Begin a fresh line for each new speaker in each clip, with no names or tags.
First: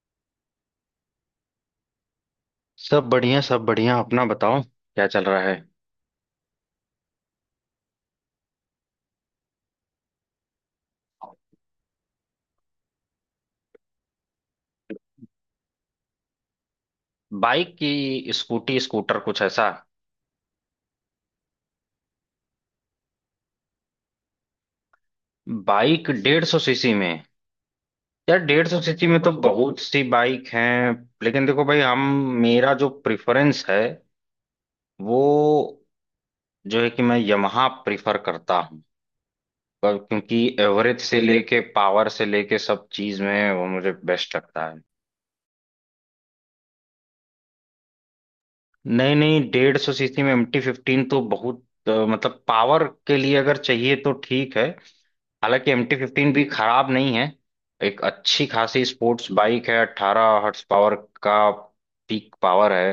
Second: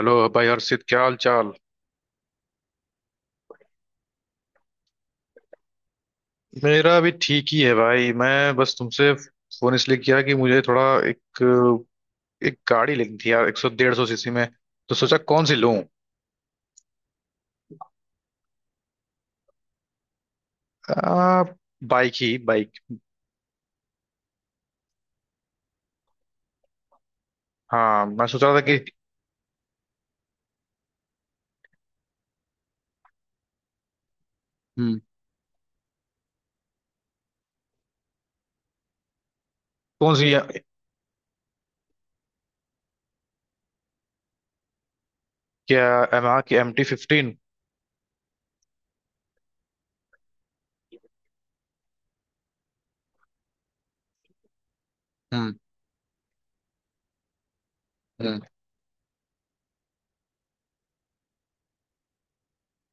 Hello भाई हर्षित, क्या हाल चाल।
सब बढ़िया, सब बढ़िया। अपना बताओ क्या चल रहा है।
मेरा अभी ठीक ही है भाई। मैं बस तुमसे फोन इसलिए किया कि मुझे थोड़ा एक एक गाड़ी लेनी थी यार, 100-150 सीसी में। तो सोचा कौन सी लूं।
बाइक की, स्कूटी, स्कूटर, कुछ ऐसा?
आ, बाइक ही बाइक।
बाइक डेढ़ सौ सीसी में?
हाँ मैं
यार
सोच रहा था
डेढ़
कि।
सौ सीसी में तो बहुत सी बाइक हैं, लेकिन देखो भाई, हम, मेरा जो प्रेफरेंस है
हम्म।
वो जो है कि मैं यमहा प्रेफर करता हूँ, पर
कौन सी
क्योंकि
है?
एवरेज से लेके पावर से लेके सब चीज में वो मुझे बेस्ट लगता है।
क्या, यामाहा की MT15?
नहीं नहीं, डेढ़ सौ सीसी में एम टी फिफ्टीन तो बहुत, मतलब पावर के लिए अगर चाहिए तो ठीक है।
हम्म।
हालांकि एम टी फिफ्टीन भी खराब नहीं है, एक
हम्म।
अच्छी खासी स्पोर्ट्स बाइक है। अट्ठारह हॉर्स पावर का पीक पावर है।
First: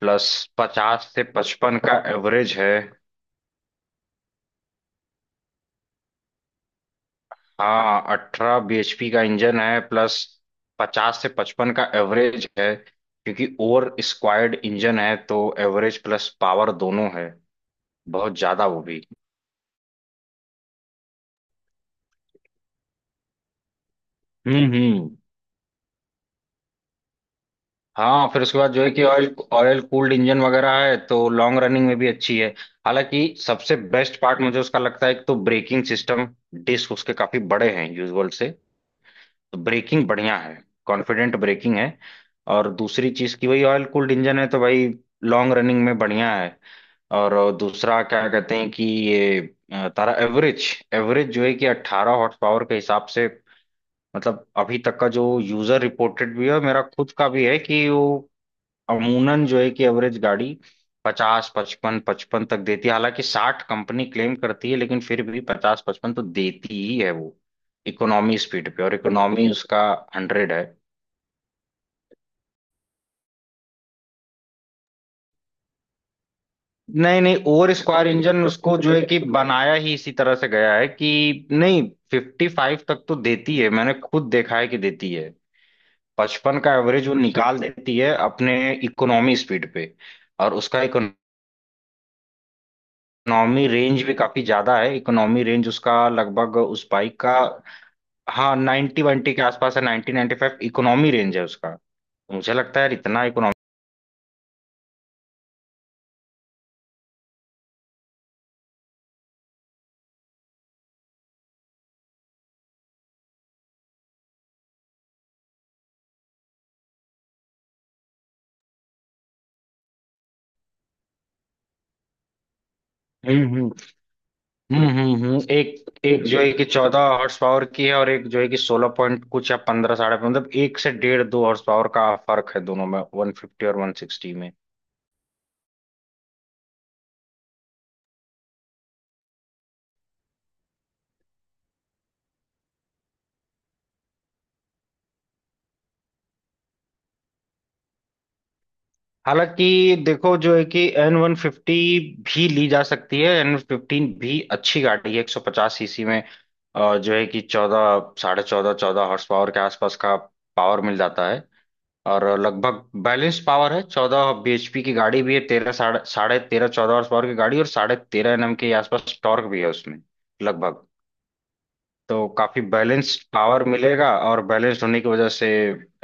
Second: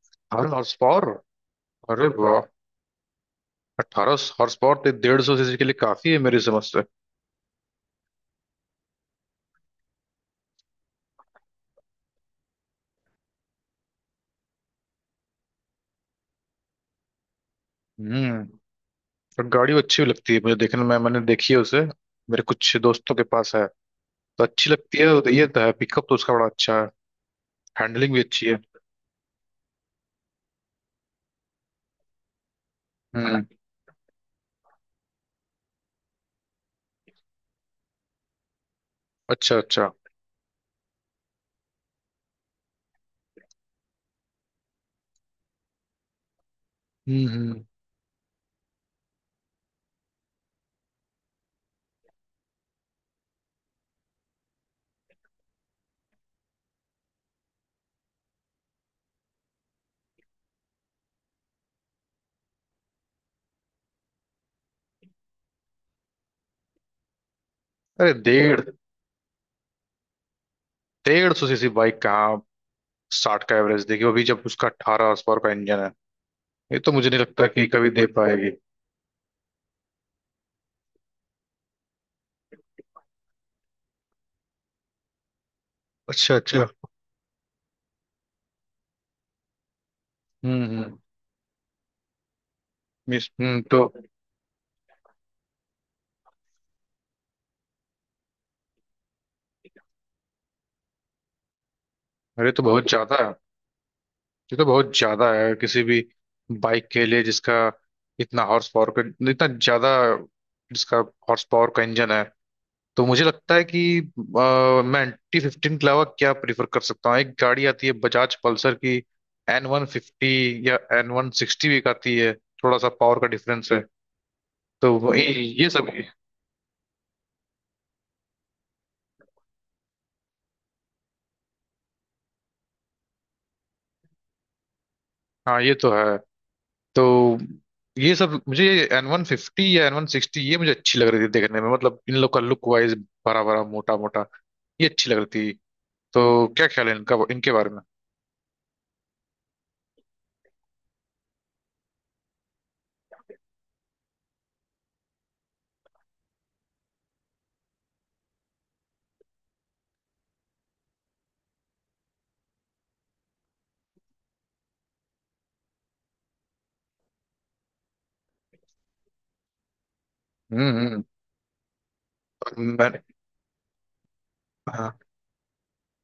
Plus
18 horsepower?
पचास से पचपन का
अरे वाह।
एवरेज है।
18 हॉर्स पावर तो 150 सीसी के लिए काफी है मेरी समझ से।
हाँ, अठारह bhp का इंजन है, प्लस पचास से पचपन का एवरेज है, क्योंकि ओवर स्क्वायर्ड इंजन है, तो एवरेज प्लस पावर दोनों है बहुत
हम्म।
ज्यादा, वो भी।
और गाड़ी अच्छी भी लगती है मुझे देखने में, मैंने देखी है उसे। मेरे कुछ दोस्तों के पास है, तो अच्छी लगती
हम्म।
है। तो ये तो है, पिकअप तो उसका बड़ा अच्छा है। हैंडलिंग भी
हाँ फिर
अच्छी है।
उसके बाद जो है कि ऑयल ऑयल कूल्ड इंजन वगैरह है, तो लॉन्ग रनिंग में भी अच्छी है। हालांकि
हम्म।
सबसे बेस्ट पार्ट मुझे उसका लगता है, एक तो ब्रेकिंग सिस्टम, डिस्क उसके काफी बड़े हैं यूजुअल से,
अच्छा
तो
अच्छा।
ब्रेकिंग बढ़िया है, कॉन्फिडेंट ब्रेकिंग है। और दूसरी चीज की वही ऑयल कूल्ड इंजन है, तो भाई लॉन्ग रनिंग में बढ़िया है। और
हम्म।
दूसरा क्या कहते हैं कि ये, अ, तारा एवरेज, एवरेज जो है कि 18 हॉर्स पावर के हिसाब से, मतलब अभी तक का जो यूजर रिपोर्टेड भी है, मेरा खुद का भी है कि वो अमूनन जो है कि एवरेज गाड़ी पचास पचपन पचपन तक देती है। हालांकि साठ कंपनी क्लेम करती है, लेकिन फिर भी पचास पचपन तो देती ही है वो,
अरे
इकोनॉमी
डेढ़
स्पीड पे। और इकोनॉमी उसका हंड्रेड है।
डेढ़ सौ सीसी बाइक कहाँ 60 का एवरेज देगी अभी, जब उसका 18 हॉर्स पावर का इंजन है। ये तो मुझे नहीं
नहीं नहीं,
लगता कि
ओवर
कभी दे
स्क्वायर इंजन
पाएगी।
उसको जो है कि बनाया ही इसी तरह से गया है कि नहीं, फिफ्टी फाइव तक तो देती है, मैंने खुद देखा है कि देती है।
अच्छा
पचपन
अच्छा।
का एवरेज वो निकाल देती है अपने इकोनॉमी स्पीड पे। और उसका
हम्म। हम्म।
इकोनॉमी
तो
रेंज भी काफी ज्यादा है। इकोनॉमी रेंज उसका लगभग, उस बाइक का, हाँ नाइन्टी वाइन्टी के आसपास है, ninety ninety five economy range है उसका, तो
अरे
मुझे
तो
लगता है
बहुत
यार
ज्यादा
इतना
है।
इकोनॉमी।
ये तो बहुत ज्यादा है किसी भी बाइक के लिए, इतना हॉर्स पावर का इतना ज्यादा जिसका हॉर्स पावर का इंजन है। तो मुझे लगता है कि मैं एंटी 15 के अलावा क्या प्रीफर कर सकता हूँ। एक गाड़ी आती है बजाज पल्सर की, N150 या N160 भी एक आती है। थोड़ा सा पावर का
हम्म।
डिफरेंस है। तो वो- ये ये सब
एक एक जो है कि चौदह हॉर्स पावर की है, और एक जो है कि सोलह पॉइंट कुछ या पंद्रह, साढ़े पंद्रह, मतलब एक से डेढ़ दो हॉर्स पावर का फर्क है दोनों में, वन फिफ्टी और वन सिक्सटी में।
हाँ ये तो है। तो ये सब मुझे, N150 या एन वन सिक्सटी, ये मुझे अच्छी लग रही थी देखने में, मतलब इन लोग का लुक वाइज बड़ा बड़ा मोटा मोटा, ये अच्छी लग रही थी। तो क्या ख्याल है इनका, इनके बारे में?
हालांकि देखो जो है कि एन वन फिफ्टी भी ली जा सकती है, एन फिफ्टीन भी अच्छी गाड़ी है एक सौ पचास सीसी में। और जो है कि चौदह, साढ़े चौदह, चौदह हॉर्स पावर के आसपास का पावर मिल जाता है, और लगभग बैलेंस पावर है। चौदह bhp की गाड़ी भी है, तेरह, साढ़े साढ़े तेरह चौदह हॉर्स पावर की गाड़ी, और साढ़े तेरह एनएम के आसपास टॉर्क भी है उसमें, लगभग।
हम्म
तो काफी
हम्म। मैंने।
बैलेंस्ड पावर मिलेगा, और बैलेंस्ड
हाँ।
होने की वजह से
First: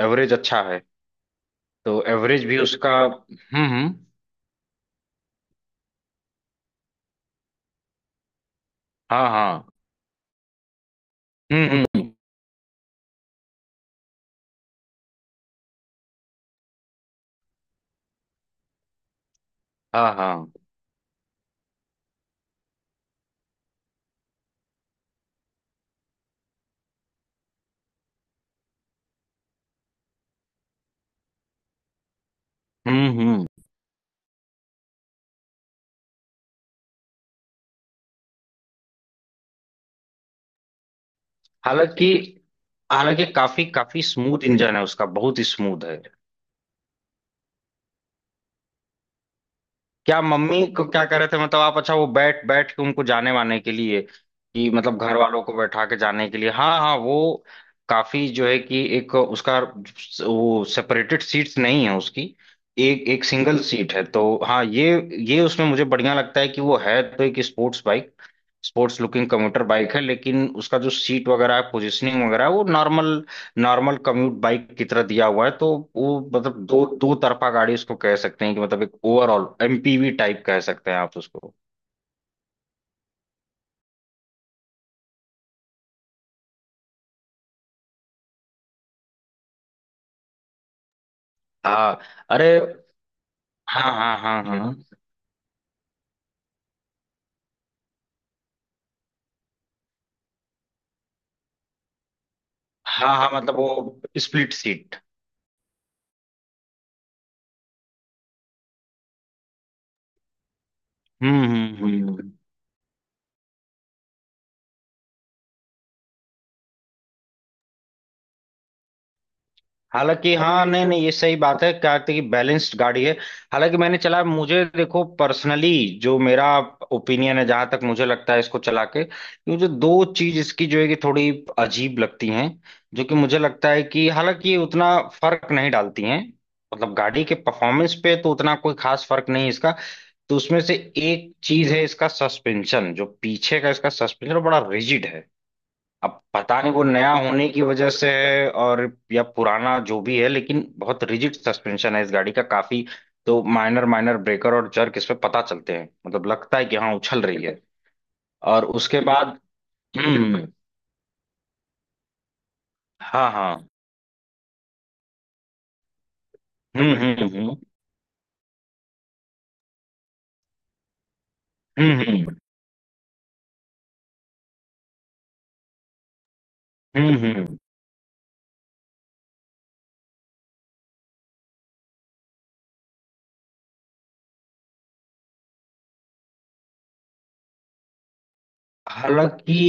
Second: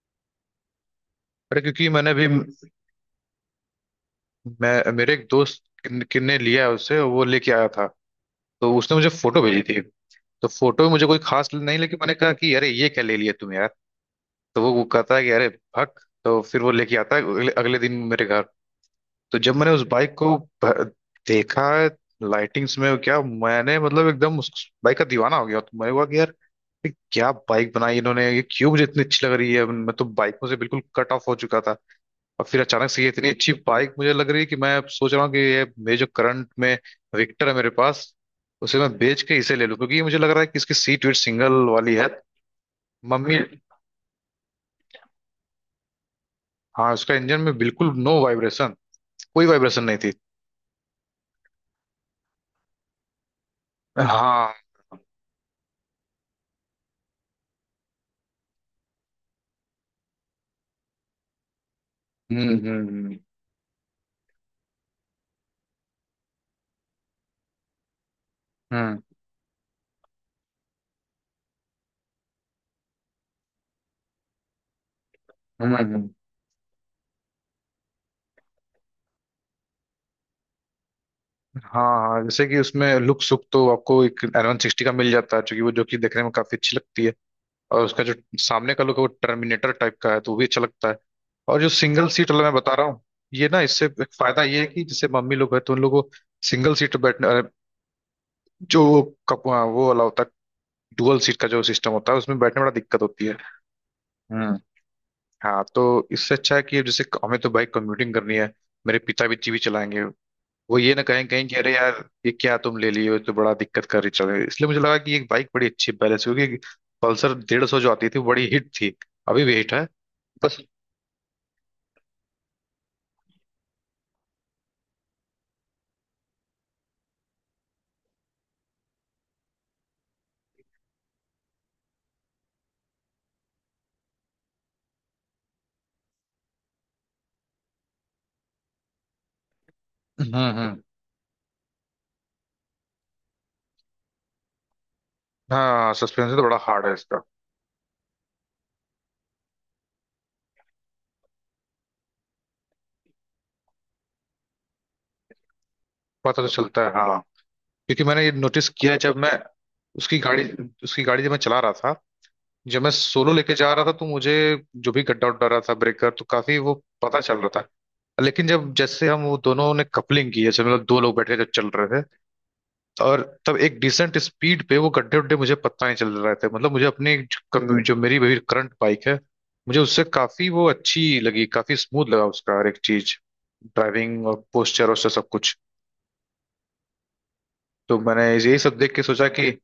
एवरेज अच्छा है,
अरे क्योंकि
तो
मैंने भी,
एवरेज भी उसका। हम्म।
मैं मेरे एक दोस्त किन्ने लिया है उसे, वो लेके आया था, तो उसने मुझे
हाँ
फोटो भेजी
हाँ।
थी। तो फोटो में मुझे कोई खास
हम्म
नहीं लगी,
हम्म,
मैंने कहा कि अरे ये क्या ले लिया तुम यार। तो वो कहता है कि अरे भक, तो फिर वो लेके आता है अगले दिन मेरे घर। तो जब मैंने उस
हाँ
बाइक को
हाँ।
भ- देखा लाइटिंग्स में, क्या मैंने मतलब एकदम उस बाइक का दीवाना हो गया। तो मैं हुआ कि यार, ये क्या बाइक बनाई इन्होंने, ये क्यों मुझे इतनी अच्छी लग रही है। मैं तो बाइकों से बिल्कुल कट ऑफ हो चुका था, और फिर अचानक से ये इतनी
हम्म।
अच्छी बाइक मुझे लग रही है कि मैं अब सोच रहा हूँ कि ये मेरे जो करंट में विक्टर है मेरे पास, उसे मैं बेच के इसे ले लूँ। क्योंकि ये मुझे लग रहा है कि इसकी सीट वीट सिंगल वाली
हालांकि,
है।
हालांकि
मम्मी।
काफी काफी स्मूथ इंजन है उसका, बहुत ही स्मूथ है।
हाँ उसका इंजन में बिल्कुल नो वाइब्रेशन, कोई वाइब्रेशन नहीं थी।
क्या मम्मी को क्या कह रहे थे, मतलब आप? अच्छा, वो बैठ बैठ के उनको जाने वाने के लिए,
हाँ।
कि मतलब घर वालों को बैठा के जाने के लिए? हाँ हाँ, वो काफी जो है कि एक उसका, वो सेपरेटेड सीट्स नहीं है उसकी,
हम्म।
एक एक सिंगल सीट है तो, हाँ ये उसमें मुझे बढ़िया लगता है कि वो है तो एक स्पोर्ट्स बाइक, स्पोर्ट्स
हम्म।
लुकिंग कम्यूटर बाइक है, लेकिन उसका जो सीट वगैरह है, पोजिशनिंग वगैरह है, वो नॉर्मल, नॉर्मल कम्यूट बाइक की तरह दिया हुआ है। तो
हम्म। हम्म।
वो मतलब दो दो तरफा गाड़ी उसको कह सकते हैं, कि मतलब एक ओवरऑल एमपीवी टाइप कह सकते हैं आप उसको।
हाँ हाँ। जैसे कि उसमें लुक सुक तो आपको एक N160 का मिल जाता है, क्योंकि वो जो कि देखने में काफी अच्छी लगती है। और उसका जो सामने का लुक है वो टर्मिनेटर टाइप का है, तो वो भी अच्छा लगता है। और जो
हाँ,
सिंगल सीट वाला
अरे
मैं बता रहा हूँ, ये ना, इससे
हाँ हाँ
एक
हाँ
फायदा ये
हाँ,
है कि जैसे मम्मी लोग है तो उन लोगों को सिंगल सीट बैठने अरे, जो कप हाँ, वो वाला होता है। डुअल सीट का जो सिस्टम होता है उसमें बैठने में बड़ा दिक्कत
हाँ हाँ
होती है।
मतलब वो स्प्लिट
हम्म।
सीट।
हाँ तो इससे अच्छा है कि जैसे हमें तो बाइक कम्यूटिंग करनी है। मेरे पिता भी जीवी चलाएंगे, वो ये ना कहें
हम्म
कहीं कि अरे यार
हम्म।
ये क्या तुम ले लिए हो, ये तो बड़ा दिक्कत कर रही चल रही है। इसलिए मुझे लगा कि ये बाइक बड़ी अच्छी बैलेंस, क्योंकि पल्सर 150 जो आती थी वो बड़ी हिट थी, अभी भी हिट है।
हालांकि, और
बस।
हाँ, ये नहीं, सब नहीं, ये सही बात है, कार्तिक की बैलेंस्ड गाड़ी है। हालांकि मैंने चला, मुझे देखो पर्सनली, जो मेरा ओपिनियन है, जहां तक मुझे लगता है इसको चला के, कि मुझे दो चीज इसकी जो है कि थोड़ी अजीब लगती हैं। जो कि मुझे लगता है कि हालांकि ये उतना फर्क नहीं डालती हैं, मतलब गाड़ी के परफॉर्मेंस पे तो उतना कोई खास फर्क नहीं है इसका। तो उसमें से
हम्म।
एक चीज है इसका सस्पेंशन, जो पीछे का इसका सस्पेंशन बड़ा रिजिड है।
हाँ
अब
सस्पेंस तो
पता
बड़ा
नहीं वो
हार्ड है
नया
इसका।
होने की वजह से है, या पुराना जो भी है, लेकिन बहुत रिजिड सस्पेंशन है इस गाड़ी का, काफी। तो माइनर माइनर ब्रेकर और जर्क इस पे पता चलते हैं, मतलब
पता तो
लगता है कि
चलता
हाँ
है
उछल
हाँ,
रही है।
क्योंकि मैंने ये
और
नोटिस किया
उसके
है। जब मैं
बाद,
उसकी
हम्म,
गाड़ी उसकी गाड़ी जब मैं चला रहा था, जब मैं
हाँ
सोलो लेके
हाँ।
जा रहा था, तो मुझे जो भी गड्ढा उड्ढा रहा था, ब्रेकर, तो काफी वो
हम्म हम्म
पता चल
हम्म
रहा था। लेकिन जब जैसे हम वो दोनों ने कपलिंग की, जैसे मतलब दो लोग बैठे जब चल
हम्म।
रहे थे, और तब एक डिसेंट स्पीड पे वो गड्ढे उड्ढे मुझे पता नहीं चल रहे थे। मतलब मुझे अपने जो
हम्म।
जो मेरी मेरी करंट बाइक है, मुझे उससे काफी वो अच्छी लगी, काफी स्मूथ लगा उसका हर एक चीज, ड्राइविंग और पोस्चर और सब कुछ। तो मैंने यही सब देख के सोचा कि।
हालांकि,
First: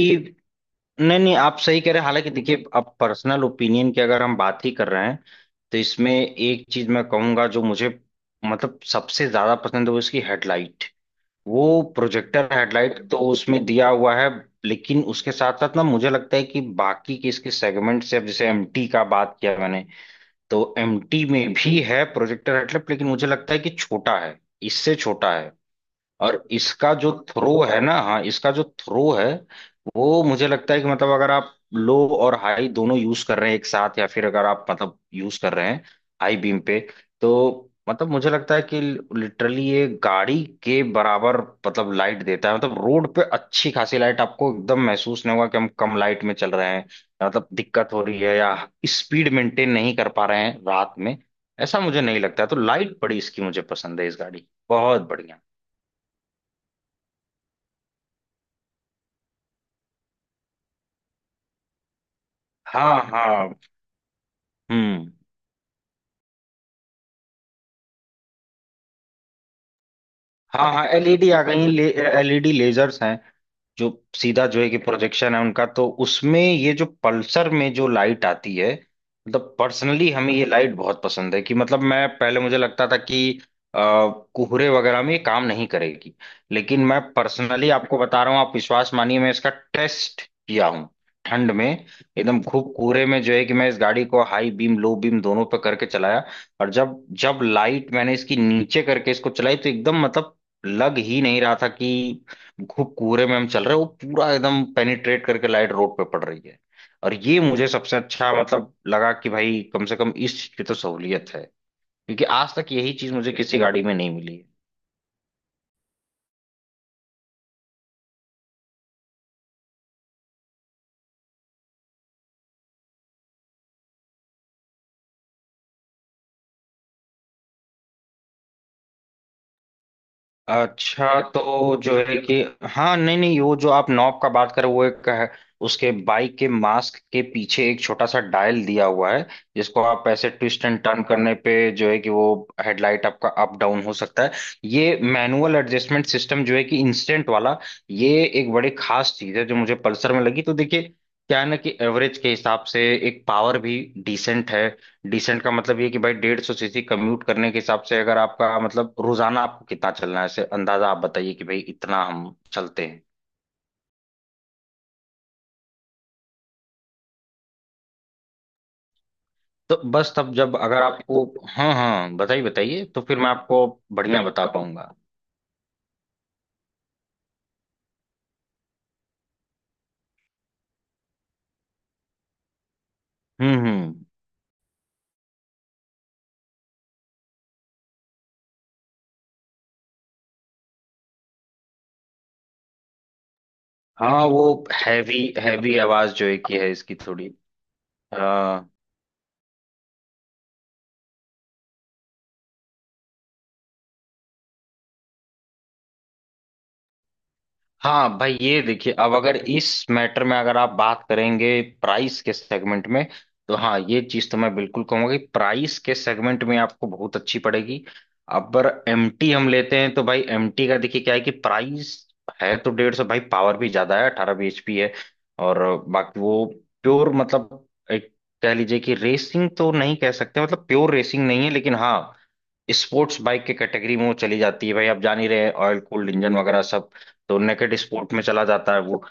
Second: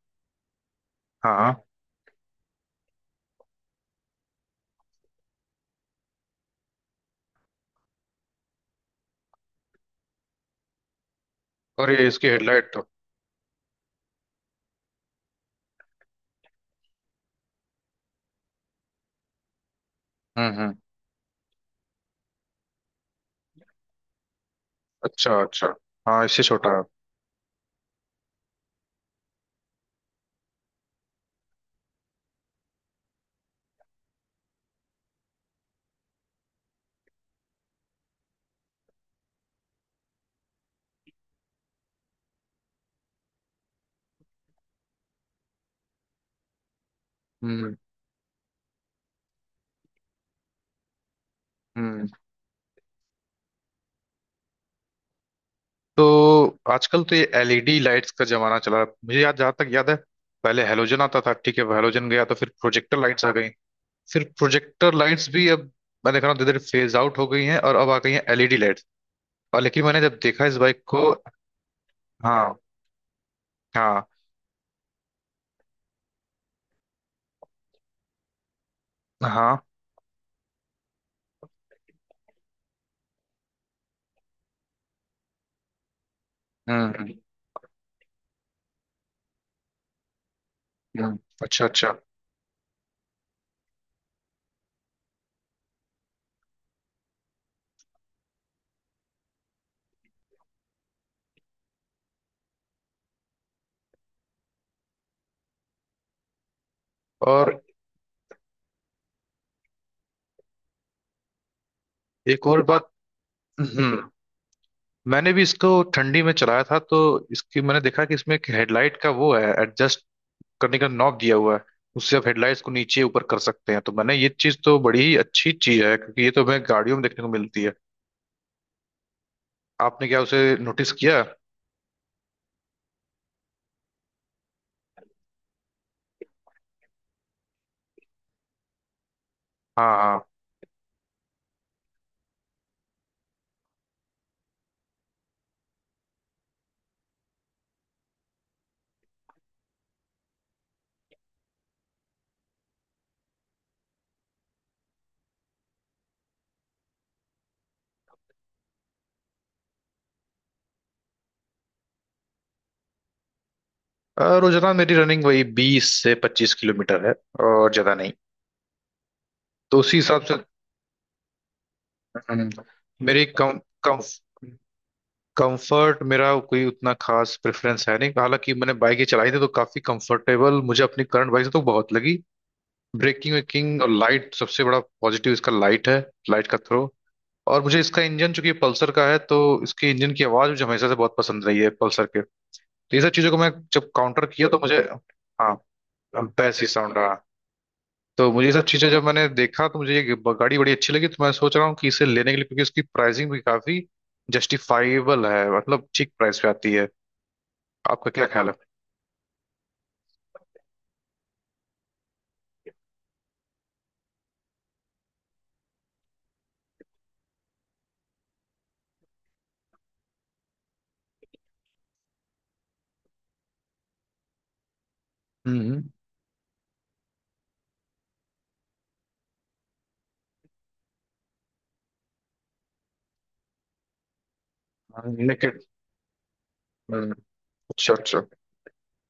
नहीं नहीं,
हाँ।
आप सही कह रहे हैं। हालांकि देखिए, अब पर्सनल ओपिनियन की अगर हम बात ही कर रहे हैं तो इसमें एक चीज मैं कहूंगा जो मुझे, मतलब सबसे ज्यादा पसंद है, वो इसकी हेडलाइट, वो
और ये इसकी
प्रोजेक्टर
हेडलाइट तो।
हेडलाइट तो उसमें दिया हुआ है। लेकिन उसके साथ साथ ना मुझे लगता है कि बाकी के इसके सेगमेंट से, अब जैसे एमटी का बात किया मैंने, तो
हम्म।
एमटी में भी है प्रोजेक्टर हेडलाइट, लेकिन मुझे लगता है कि छोटा है, इससे छोटा
अच्छा
है।
अच्छा। हाँ
और
इससे छोटा है।
इसका जो थ्रो है ना, हाँ इसका जो थ्रो है वो मुझे लगता है कि, मतलब अगर आप लो और हाई दोनों यूज कर रहे हैं एक साथ, या फिर अगर आप मतलब यूज कर रहे हैं हाई बीम पे, तो मतलब मुझे लगता है कि लिटरली ये गाड़ी के बराबर, मतलब लाइट देता है, मतलब रोड पे अच्छी खासी लाइट। आपको एकदम महसूस नहीं होगा कि हम कम लाइट में चल रहे हैं, मतलब
हम्म
दिक्कत हो रही है या स्पीड मेंटेन नहीं कर पा रहे हैं रात में, ऐसा मुझे
हम्म।
नहीं लगता है। तो लाइट बड़ी इसकी मुझे पसंद है इस गाड़ी की। बहुत बढ़िया।
तो आजकल तो ये एलईडी लाइट्स का जमाना चला है। मुझे याद, जहाँ तक याद है, पहले हेलोजन आता था। ठीक है, हेलोजन गया तो फिर
हाँ
प्रोजेक्टर लाइट्स आ गई।
हाँ।
सिर्फ प्रोजेक्टर
हम्म,
लाइट्स भी अब मैं देख रहा हूँ धीरे धीरे फेज आउट हो गई हैं, और अब आ गई हैं एलईडी लाइट्स। और लेकिन मैंने जब देखा इस
हाँ
बाइक
हाँ
को।
एलईडी आ गई। एलईडी
हाँ
लेजर्स हैं, जो
हाँ।
सीधा जो है कि प्रोजेक्शन है उनका, तो उसमें ये जो पल्सर में जो लाइट आती है, मतलब
हाँ।
पर्सनली हमें ये लाइट बहुत पसंद है। कि मतलब मैं पहले, मुझे लगता था कि अ, कोहरे वगैरह में ये काम नहीं करेगी, लेकिन मैं
हम्म।
पर्सनली आपको बता रहा हूँ, आप विश्वास मानिए, मैं इसका टेस्ट किया हूँ
हम्म।
ठंड
अच्छा
में,
अच्छा।
एकदम खूब कोहरे में। जो है कि मैं इस गाड़ी को हाई बीम लो बीम दोनों पे करके चलाया, और जब, जब लाइट मैंने इसकी नीचे करके इसको चलाई तो एकदम मतलब लग ही नहीं रहा था कि खूब कोहरे में हम चल रहे हैं। वो पूरा एकदम पेनिट्रेट करके लाइट रोड पे पड़ रही है, और ये
और
मुझे सबसे अच्छा मतलब लगा कि भाई कम से कम इस चीज की तो सहूलियत है, क्योंकि
एक
आज
और
तक
बात।
यही चीज मुझे किसी गाड़ी में
हम्म।
नहीं मिली है।
मैंने भी इसको ठंडी में चलाया था, तो इसकी मैंने देखा कि इसमें एक हेडलाइट का वो है एडजस्ट करने का नॉब दिया हुआ है। उससे आप हेडलाइट्स को नीचे ऊपर कर सकते हैं। तो मैंने ये चीज तो बड़ी ही अच्छी चीज है, क्योंकि ये तो हमें गाड़ियों में देखने को मिलती है। आपने क्या उसे नोटिस
अच्छा,
किया?
तो जो है कि, हाँ नहीं नहीं, वो जो आप नॉब का बात कर रहे हो, वो एक है, उसके बाइक के मास्क के पीछे एक छोटा सा डायल दिया हुआ है, जिसको
हाँ
आप
हाँ।
ऐसे ट्विस्ट एंड टर्न करने पे जो है कि वो हेडलाइट आपका अप डाउन हो सकता है। ये मैनुअल एडजस्टमेंट सिस्टम जो है कि इंस्टेंट वाला, ये एक बड़ी खास चीज है जो मुझे पल्सर में लगी। तो देखिए, क्या है ना कि एवरेज के हिसाब से एक पावर भी डिसेंट है। डिसेंट का मतलब ये कि भाई डेढ़ सौ सीसी कम्यूट करने के हिसाब से, अगर आपका मतलब रोजाना आपको कितना चलना है, ऐसे अंदाजा आप बताइए कि भाई इतना हम चलते हैं,
रोजाना मेरी रनिंग वही 20 से 25 किलोमीटर है, और ज्यादा नहीं।
तो
तो उसी
बस
हिसाब
तब
से।
जब अगर आपको, हाँ हाँ बताइए
हम्म।
बताइए तो फिर
मेरी
मैं
कम
आपको
कम
बढ़िया बता पाऊंगा।
कंफर्ट मेरा कोई उतना खास प्रेफरेंस है नहीं, हालांकि मैंने बाइक ही चलाई थी तो काफी कंफर्टेबल मुझे अपनी करंट बाइक से तो बहुत लगी। ब्रेकिंग वेकिंग और
हम्म।
लाइट, सबसे बड़ा पॉजिटिव इसका लाइट है, लाइट का थ्रो। और मुझे इसका इंजन चूंकि पल्सर का है, तो इसके इंजन की आवाज मुझे हमेशा से बहुत पसंद रही है पल्सर के। तो ये सब चीजों को मैं जब
हाँ
काउंटर
वो
किया तो मुझे।
हैवी
हाँ
हैवी आवाज जो है कि
बेस ही
है इसकी
साउंड।
थोड़ी।
तो मुझे ये सब चीजें जब मैंने देखा तो मुझे ये गाड़ी बड़ी अच्छी लगी। तो मैं सोच रहा हूँ कि इसे लेने के लिए, क्योंकि इसकी प्राइसिंग भी काफी जस्टिफाइबल है, मतलब ठीक प्राइस पे आती है। आपका
हाँ
क्या
भाई
ख्याल है?
ये देखिए, अब अगर इस मैटर में अगर आप बात करेंगे प्राइस के सेगमेंट में, तो हाँ, ये चीज तो मैं बिल्कुल कहूंगा कि प्राइस के सेगमेंट में आपको बहुत अच्छी पड़ेगी। अब एमटी हम लेते हैं तो भाई एमटी का देखिए क्या है कि प्राइस है तो डेढ़ सौ, भाई पावर भी ज्यादा है, अठारह bhp है, और
हम्म।
बाकी वो प्योर मतलब एक, कह लीजिए कि रेसिंग तो नहीं कह सकते, मतलब प्योर रेसिंग नहीं है, लेकिन हाँ स्पोर्ट्स बाइक के कैटेगरी में वो चली जाती है। भाई आप जान ही रहे हैं
लेकिन।
ऑयल कूल्ड इंजन वगैरह सब,
हम्म।
तो नेकेड
अच्छा
स्पोर्ट में
अच्छा।
चला जाता है वो।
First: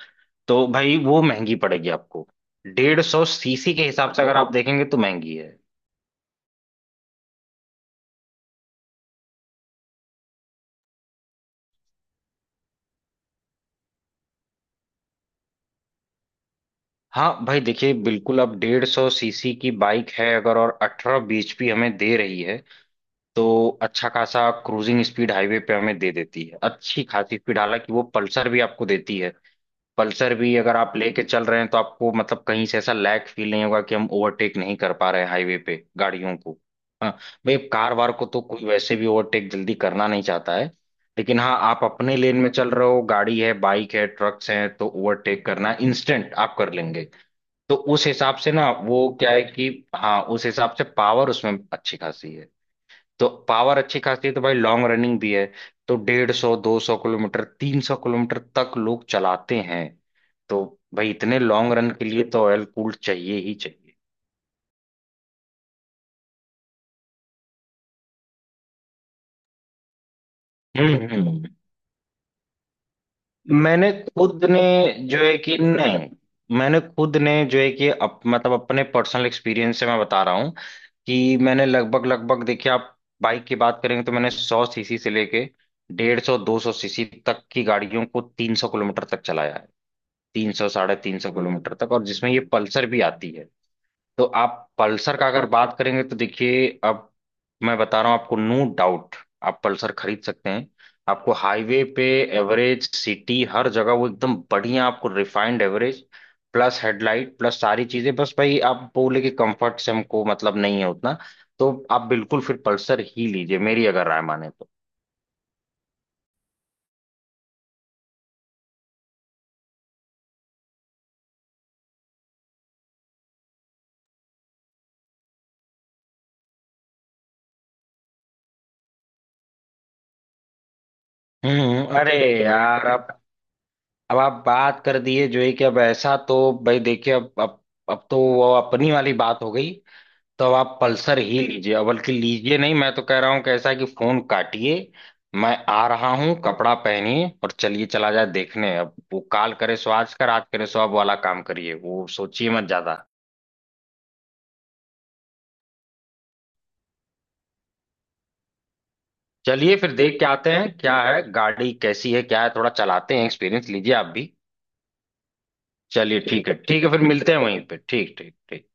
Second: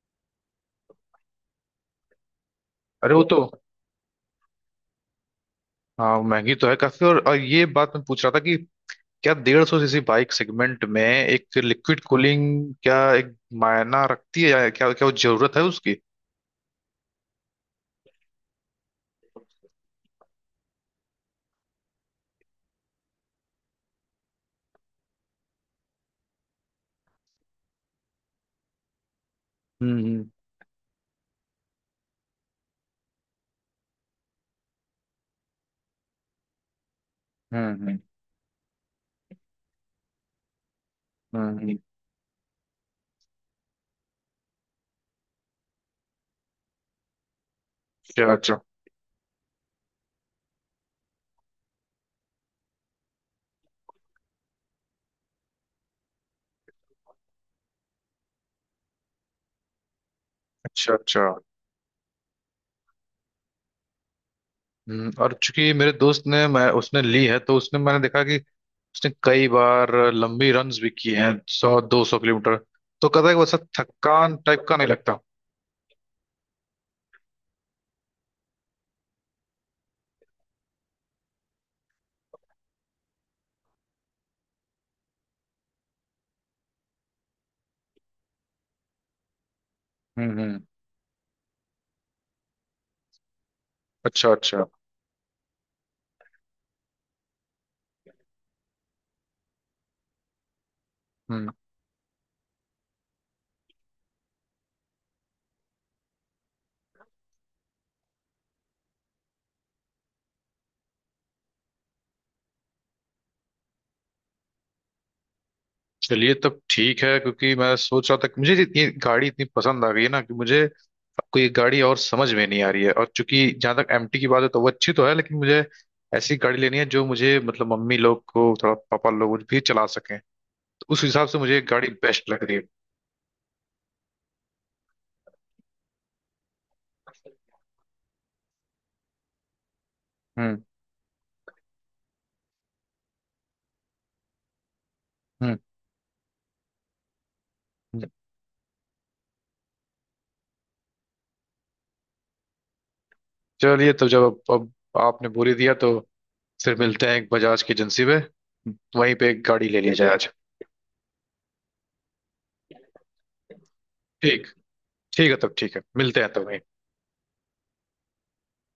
तो भाई वो महंगी पड़ेगी आपको, डेढ़
अरे वो
सौ
तो।
सीसी के हिसाब से अगर आप देखेंगे तो महंगी है।
हाँ महंगी तो है काफी। और ये बात मैं पूछ रहा था कि क्या 150 सीसी बाइक सेगमेंट में एक लिक्विड कूलिंग क्या एक मायना रखती है, या क्या, क्या वो जरूरत है उसकी?
हाँ भाई देखिए बिल्कुल, अब डेढ़ सौ सीसी की बाइक है अगर, और अठारह bhp हमें दे रही है तो अच्छा खासा क्रूजिंग स्पीड हाईवे पे हमें दे देती है, अच्छी खासी स्पीड। हालांकि वो पल्सर भी आपको देती है,
हम्म
पल्सर भी अगर आप लेके चल रहे हैं तो आपको मतलब कहीं से ऐसा लैग फील नहीं होगा कि हम ओवरटेक नहीं कर पा रहे हैं हाईवे पे गाड़ियों को। हाँ, भाई
हम्म।
कार वार को तो कोई वैसे भी ओवरटेक जल्दी करना नहीं चाहता है, लेकिन हाँ
हम्म। हम्म।
आप अपने लेन में चल रहे हो, गाड़ी है, बाइक है, ट्रक्स हैं, तो ओवरटेक करना इंस्टेंट आप कर लेंगे। तो उस
अच्छा
हिसाब से
अच्छा।
ना वो क्या है कि, हाँ उस हिसाब से पावर उसमें अच्छी खासी है। तो पावर अच्छी खासी है, तो भाई लॉन्ग रनिंग भी है, तो डेढ़ सौ, दो सौ किलोमीटर, तीन सौ किलोमीटर तक लोग चलाते हैं। तो
अच्छा
भाई
अच्छा।
इतने लॉन्ग रन के लिए तो ऑयल कूल्ड चाहिए ही चाहिए।
हम्म। और चूंकि मेरे दोस्त ने, मैं, उसने ली है, तो उसने, मैंने देखा कि उसने कई बार लंबी रन्स भी
हम्म
की हैं।
हम्म।
100-200 किलोमीटर। तो कहता है कि वैसा
मैंने
थकान
खुद ने
टाइप का नहीं
जो
लगता।
है कि नहीं, मैंने खुद ने जो है कि मतलब अपने पर्सनल एक्सपीरियंस से मैं बता रहा हूँ कि मैंने लगभग लगभग, देखिए आप बाइक की बात करेंगे तो मैंने सौ सीसी से लेके डेढ़ सौ दो सौ सीसी तक की गाड़ियों को तीन सौ किलोमीटर तक चलाया है, तीन
हम्म।
सौ, साढ़े तीन सौ किलोमीटर तक, और जिसमें ये पल्सर भी आती है। तो
अच्छा
आप
अच्छा।
पल्सर का अगर बात करेंगे तो देखिए, अब मैं बता रहा हूँ आपको, नो डाउट आप पल्सर खरीद सकते हैं। आपको
हम्म।
हाईवे पे, एवरेज, सिटी, हर जगह वो एकदम बढ़िया आपको refined average, plus headlight, plus सारी चीजें। बस भाई आप बोले कि कंफर्ट से हमको मतलब नहीं है उतना, तो आप बिल्कुल फिर पल्सर ही लीजिए, मेरी अगर राय माने तो।
चलिए तब ठीक है, क्योंकि मैं सोच रहा था कि मुझे ये गाड़ी इतनी पसंद आ गई है ना, कि मुझे अब कोई गाड़ी और समझ में नहीं आ रही है। और चूंकि जहां तक एमटी की बात है तो वो अच्छी तो है, लेकिन मुझे ऐसी गाड़ी लेनी है जो मुझे मतलब मम्मी लोग को, थोड़ा पापा लोग भी चला सकें। तो उस हिसाब से मुझे एक गाड़ी
हम्म, अरे
बेस्ट लग रही है।
यार, अब आप बात कर दिए जो है कि अब ऐसा तो, भाई देखिए, अब अब तो वो अपनी वाली बात हो गई, तो अब
हम्म
आप पल्सर ही लीजिए, और बल्कि लीजिए नहीं, मैं तो कह रहा हूँ कि ऐसा है कि फोन काटिए, मैं
हम्म।
आ रहा हूँ, कपड़ा पहनिए और चलिए, चला जाए देखने। अब वो काल करे सो आज, का रात करे सो अब वाला काम करिए, वो सोचिए मत ज्यादा।
चलिए तो जब अब आपने बोली दिया, तो फिर मिलते हैं एक बजाज की एजेंसी में, वहीं पे एक गाड़ी
चलिए,
ले ली
फिर
जाए
देख के
आज।
आते हैं क्या है गाड़ी, कैसी है क्या है, थोड़ा चलाते हैं, एक्सपीरियंस लीजिए आप भी।
ठीक ठीक है तब, ठीक है, मिलते
चलिए
हैं तब
ठीक है,
वहीं।
ठीक है, फिर मिलते हैं वहीं पे, ठीक ठीक ठीक।